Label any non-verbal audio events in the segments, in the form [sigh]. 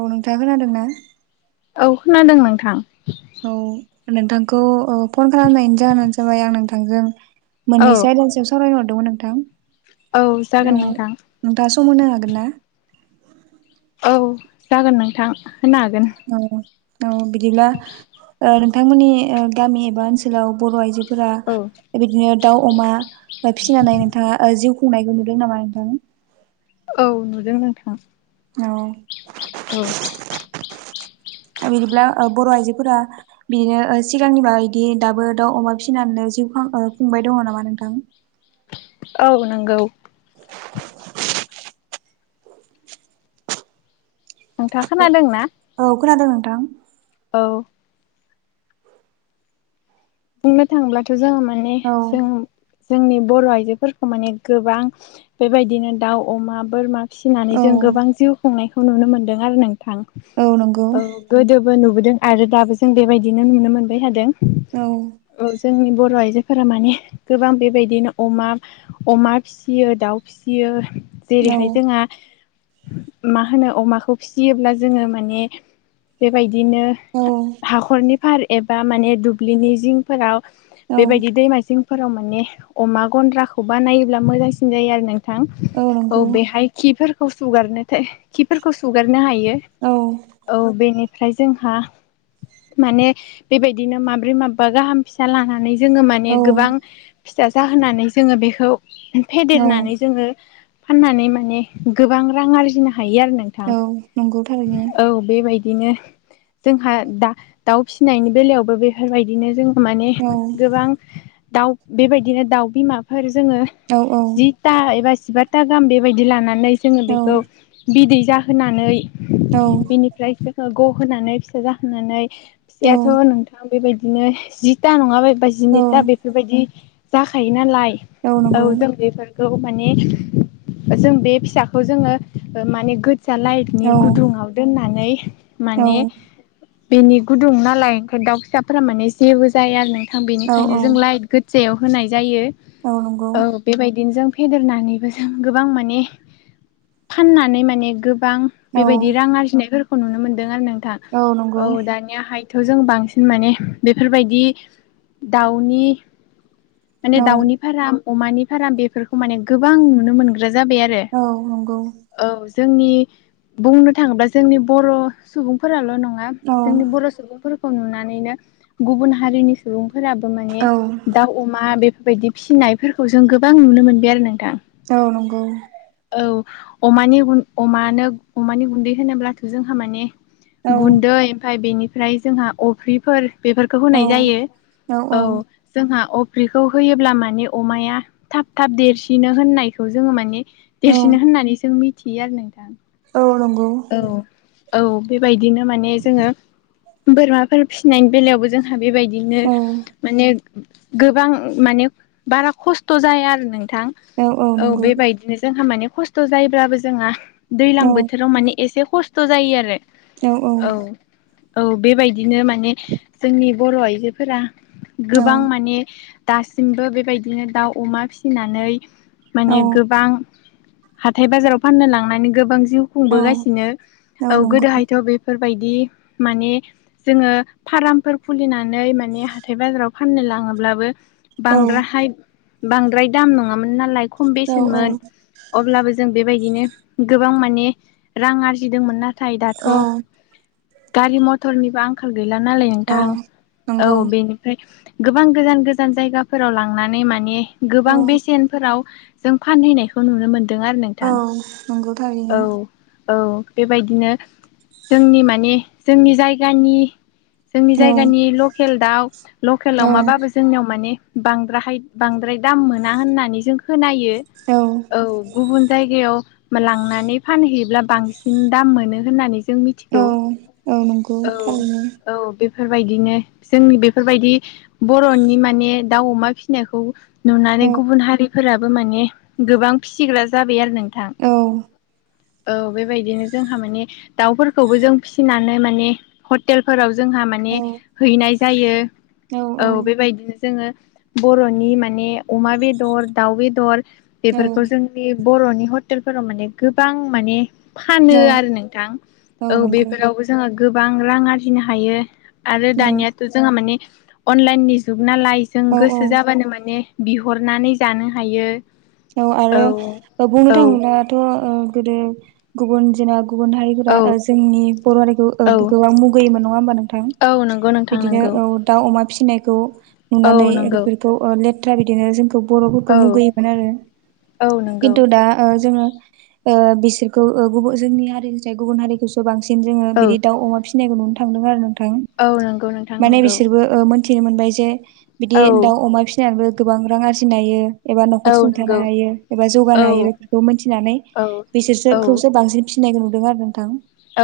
औ नोंथाङा खोनादों ना? औ खोनादों नोंथां। औ नोंथांखौ फन खालामनायनि जाहोनानो जाबाय आं नोंथांजों औ मोननैसो आयदानि सायाव सावरायनो हरदोंमोन औ नोंथां। जागोन औ नोंथां नोंथाङा सम होनो हागोन ना? औ जागोन नोंथां होनो हागोन। औ औ बिदिब्ला ओ नोंथांमोननि ओ गामि एबा ओनसोलाव बर' आइजो फोरा औ बिदिनो दाउ अमा फिसिनानै नोंथाङा जिउ खुंनायखौ नुदों नामा नोंथां? औ नुदों नोंथां। औ औ [inaudible] बिदिब्ला बर' आइजोफोरा बिदिनो सिगांनि बायदि दाबो दाउ अमा फिसिनानै जिउ खुंबाय दङ नामा नोंथां? औ नंगौ। नोंथाङा खोनाादोंंना? औ खोनादों नोंथां। औ बुंनो थाङोब्लाथ' जोङो माने औ जों जोंनि बर' आइजोफोरखौ माने गोबां बेबायदिनो दाउ अमा बोरमा औ फिसिनानै जों गोबां जिउ खुंनायखौ नुनो मोनदों आरो नोंथां औ गोदो बो नुबोदों आरो दाबो जों बेबायदिनो नुनो मोनबाय थादों। औ औ जोंनि बर' आइजोफोरा माने गोबां बेबायदिनो अमा अमा फिसियो दाउ फिसियो। औ जेरैहाय जोंहा। मा होनो अमाखौ फिसियोब्ला जोङो माने बेबाय दिनो औ हाखरनि फार एबा माने दुब्लिनि जिंफोराव औ बेबायदि दैमाजिंफोराव माने अमा गन्द्राखौ बानायोब्ला मोजांसिन जायो आरो नों थां औ बेहाय खिफोरखौ सुगारनो थाय खिफोरखौ सुगारनो हा रो औ औ बेनि फ्राय जोंहा माने बेबायदिनो माब्रै माबा गाहाम फिसा लानानै जोङो औ माने गोबां फिसा जाहोनानै जोङो बेखौ औ फेदेरनानै जोङो फाननानै माने गोबां रां आरजिनो हायो आरो नोंथां औ नंगौ थारैनो औ बेबाय दिनो जोंहा दा दाउ फिसिनायनि बेलायावबो बेफोरबायदिनो जों माने औ गोबां दाउ बेबायदिनो दाउ बिमाफोर जोङो औ औ जिथा एबा जिबा था गाहाम बेबायदि लानानै जोङो औ बेखौ बिदै जाहोनानै औ बिनिफ्राय बिसोरखौ ग'होनानै फिसा जाहोनानै औ फिसायाथ' नोंथां बेबायदिनो जिथा नङाबाय बा औ जिनैथा बेफोरबायदि जाखायो नालाय औ जों बेफोरखौ। माने जों बे फिसाखौ जोङो माने गोदजा औ लाइटनि गुदुङाव दोननानै औ माने बेनि गुदुं नालाय ओंखायनो दाउ फिसाफोरा माने जेबो जाया आरो नोंथां औ बेनिखायनो जों लाइट गोद जायाव होनाय जायो औ नंगौ औ बेबायदिनो जों फेदेरनानैबो जों गोबां माने फाननानै माने गो बां औ बेबायदि रां आरजिनायफोरखौ नुनो मोनदों आरो नोंथां औ दानियाहाय थ जों बांसिन माने बेफोरबायदि दाउनि माने दाउनि फार्म अमानि फार्म बेफोरखौ माने गोबां नुनो मोनगोन। ग्रा जाबाय आरो औ नंगौ औ। जोंनि बुंनो थाङोबा जोंनि बर' सुबुंफोराल' नं नङा औ जोंनि बर' सुबुंफोरखौ नुनानैनो गुबुन हारिनि सुबुं। फोराबो औ माने दाउ अमा बेफोरबायदि फिनायफोरखौ जों गोबां नुनो मोनबाय आरो नों औ नंगौ। अमानि गुन अमानो अमानि गुन्दै होनोब्लाथ' जोंहा माने औ गुन्दै ओमफाय बेनिफ्राय जोंहा अफ्रिफोर। बेफोरखौ औ होनाय जायो औ जोंहा‌ आब फुख्रिखौ होयोब्ला माने अमाया थाब थाब देरसिनो होननायखौ जोङो माने। देरसिनो होननानै जों मिथियो आरो नों औ नंगौ। औ बेबायदिनो माने जोङो बोरमाफोर फिसिनायनि बेलायावबो जोंहा। बेबायदिनो माने। गोबां माने बारा खस्थ' जाया आरो नों थां औ बेबायदिनो जोंहा माने खस्थ' जायोब्लाबो जोंहा। औ दैलां बोथोराव माने एसे खस्थ' जायो आरो। औ औ। औ बेबायदिनो माने जोंनि बर' आइजोफोरा औ गोबां माने दासिमबो बेबायदिनो दाउ अमा फिसिनानै औ माने गोबां हाथाय बाजाराव फाननो लांनानै गोबां जिउ औ खुंबोगासिनो औ नंगौ गोदोहायथ' बेफोर। बायदि माने जोङो फार्मफोर खुलिनानै माने हाथाय बाजाराव फाननो लाङोब्लाबो औ बांद्राहाय बांद्राय दाम नङामोन नालाय खम औ बेसेनमोन अब्लाबो जों बेबायदिनो गोबां माने रां आरजिदोंमोन नाथाय दाथ' औ गारि मथरनिबो आंखाल गैला नालाय औ नोंथां नंगौ औ बेनिफ्राय गोबां गोजान गोजान जायगाफोराव लांनानै माने गोबां औ बेसेनफोराव जों फानहैनायखौ नुनो मोनदों आरो औ नोंथां नंगौ औ। थारैनो औ बेबायदिनो जोंनि मानि जोंनि जायगानि जोंनि औ जायगानि लकेल दाउ लकेल औ अमाबाबो जोंनियाव माने बांद्राहायद बांद्राय दाम मोना होननानै जों खोनायो। औ गुबुन जायगायाव लांनानै फानहैयोब्ला बांसिन दाम मोनो होननानै ज जों औ मिथिगौ औ नंगौ थारैनो औ। औ बेफोरबायदिनो जोंनि बेफोरबायदि बर'नि माने दाउ अमा फिसिनायखौ औ नुनानै गुबुन हारिफोराबो माने गोबां फिसिग्रा जाबाय आरो नों थां। औ औ बेबायदिनो जोंहा माने दाउफोरखौबो जों फिसिनानै माने हटेलफोराव। जोंहा औ माने हैनाय जायो औ बेबायदिनो जोङो। बर'नि माने अमा बेदर दाउ बेदर बेफोरखौ जोंनि। बर'नि हटेलफोराव माने गोबां माने। फानो औ आरो नोंथां औ बेफोरावबो जोङो गोबां रां आरजिनो हायो। आरो औ दानियाथ' जोंहा माने अनलाइननि जुग नालाय जों औ गोसो जाबानो माने। बिहरनानै जानो हायो। औ आरो बुंनो औ थाङोब्लाथ' ओ गोदो गुबुन जेनेबा गुबुन हारिफोरा औ जोंनि बर' हारिखौ औ गोबां मुगैयोमोन नङा होमबा नोंथां? औ नंगौ नोंथां बिदिनो नंगौ औ दा अमा फिसिनाय खौ औ नुनानै नंगौ बेफोरखौ लेथ्रा बिदिनो जोंखौ बर'फोरखौ औ मुगैयोमोन आरो। औ नंगौ खिन्थु दा जोङो ओ बिसोरखौ गुबुन जोंनि हारिनिफ्राय गुबुन हारिखौसो बांसिन जोङो औ बिदि दाव अमा फिसि नंखायखौ नुनो थांदों आरो नोंथां औ नंगौ नोंथां माने नंगौ बिसोरबो ओ मिथिनो मोनबाय जे बिदि औ दाउ अमा फिसिनानैबो गोबां रां आरजिनाय हायो एबा औ नखर सुंथानो नंगौ हायो एबा जौगानो औ हायो बेफोरखौ मोनथिनानै औ बिसोरसो औ खौसो बांसिन सिनायखौ नुदों आरो नोंथां।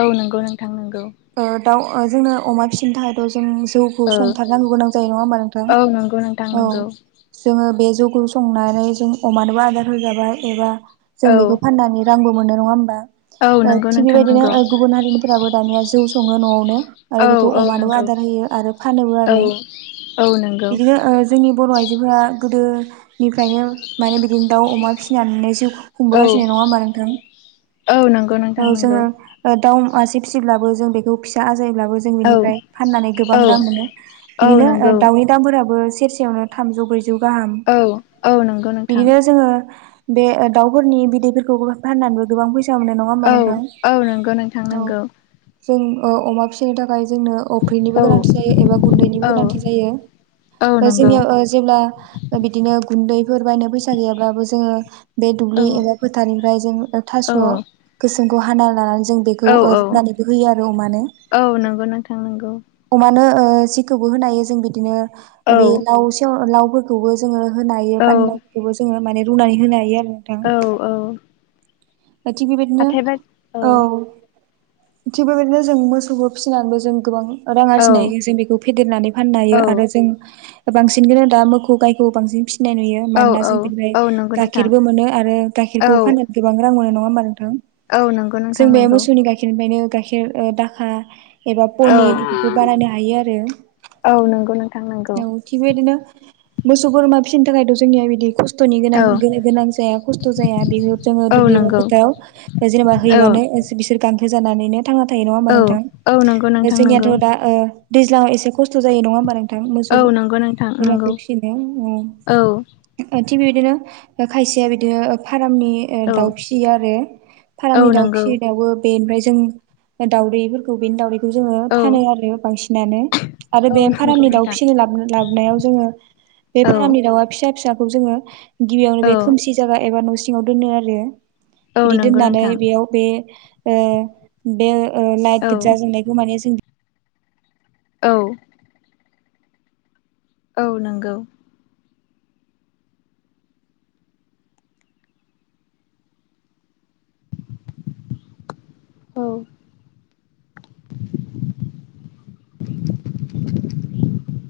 औ नंगौ नोंथां नंगौ। ओ दाउ ओ जोंनो अमा फिसिनो थाखायथ' जों जौखौ औ संथारनांगौ गोनां जायो नङा होमबा नोंथां औ नंगौ नोंथां औ नंगौ जोङो बे जौखौ संनानै जों अमानोबो आदार होजाबाय एबा जों औ बेखौ फाननानै रांबो मोनो नङा होमबा औ नंगौ थिग नोंथां बेबायदिनो नंगौ गुबुन हारिनिफोराबो दानिया जौ सङो न'आव आरो औ बेखौ औ अमानोबो नंगौ आदार होयो आरो फानोबो औ आरो। औ नंगौ बिदिनो ओ जोंनि बर' आइजोफोरा गोदोनिफ्रायनो माने बिदिनो दाउ अमा फिसिनानै जिउ औ खुंबोगासिनो नङा होमबा नोंथां औ नंगौ औ नोंथां नंगौ जोङो दाउ मासे फिसिब्लाबो जों बेखौ फिसा जायो जों औ बिनिफ्राम फाननानै गोबां औ रां मोनो औ बिदिनो नंगौ दाउनि दामफोराबो सेरसेयावनो थामौ ब्रैजौ गाहाम औ औ नंगौ नंगौ बिदिनो जोङो बे दाउफोरनि बिदैफोरखौ फाननानैबो गोबां फैसा मोनो नङा हबा औ नोंथां नंगौ नोंथां औ नंगौ जों अमा फिसिनो थाखाय जोंनो अफ्रिनिबो गोनांथि जायो एबा गुन्दैनिबो औ औ गोनांथि जायो। औ नंगौ जोंनियाव जेब्ला बिदिनो गुन्दैफोर बायनो फैसा गैयाब्लाबो जोङो बे दुब्लि औ एबा फोथारनिफ्राय जों थास' औ गोसोमखौ हाना लानानै जों बेखौ औ रुनानैबो होयो आरो अमानो औ नंगौ नोंथां नंगौ अमानो जिखौबो होनो हायो जों बिदिनो बे औ लाव सेव लावफोरखौबो जोङो होनो हायो पानि औ लाव माने रुनानै होनो हायो आरो। औ औ। थिग बेबायदिनो हाथाय बाज औ। थिग बेबायदिनो जों मोसौखौ फिसिनानैबो जों गोबां रां औ आरजिनाय जों बेखौ फेदेरनानै फाननो हायो औ आरो जों बांसिन गोनो दा मोखौ गायखौ बांसिन फिसिनाय नुयो औ मानोना। जों औ बेनिफ्राय औ नंगौ नोंथां गाइखेरबो मोनो आरो गाइखेरखौ औ फाननानै गोबां रां मोनो नङा होमबा नों थां औ नंगौ जों नोंथां बे नंगौ मोसौनि गाइखेरनिफ्रायनो गाइखेर दाखा एबा औ पनिर इफोरखौ बानायनो हायो आरो औ नंगौ नोंथां नंगौ औ थिग बेबायदिनो मोसौ बोरमा फिसिनो थाखायथ' जोंनिया बिदि खस्थ'नि गां औ गोनां जाया खस्थ' जाया बेखौ जोङो औ दुब्लि बा नंगौ फोथाराव जेनेबा औ हैबानो बिसोर गांसो जानानैनो थांना थायो नङा होनबा औ औ नंगौ नोंथां नोंथां नंगौ जोंनियाथ' दा दैज्लाङाव एसे खस्थ' जायो नङा होमबा नोंथां मोसौ औ नंगौ नोंथां नंगौ बोरमाखौ फिसिनो औ थिग बिदिनो खायसेया बिदिनो फारामनि औ दाउ फिसियो आरो औ फारामनि दाउ नंगौ फिसियो दाउबो बेनिफ्राय जों बा दाउदैफोरखौ बेनि दाउदै खौ जोङो औ फानो आरो बांसिनानो आरो औ बे नंगौ फारामनि दाउ नोंथां फिसिनो लाबोनायाव जोङो बे औ फारामनि दाउआ फिसा फिसाखौ जोङो गिबियावनो औ बे खोमसि जायागा एबा न सिङाव दोनो आरो औ बिदि नंगौ दोननानै नोंथां बेयाव बे बे लाइट औ गोजा जोंनायखौ माने जों औ। औ नंगौ। औ। [inaudible]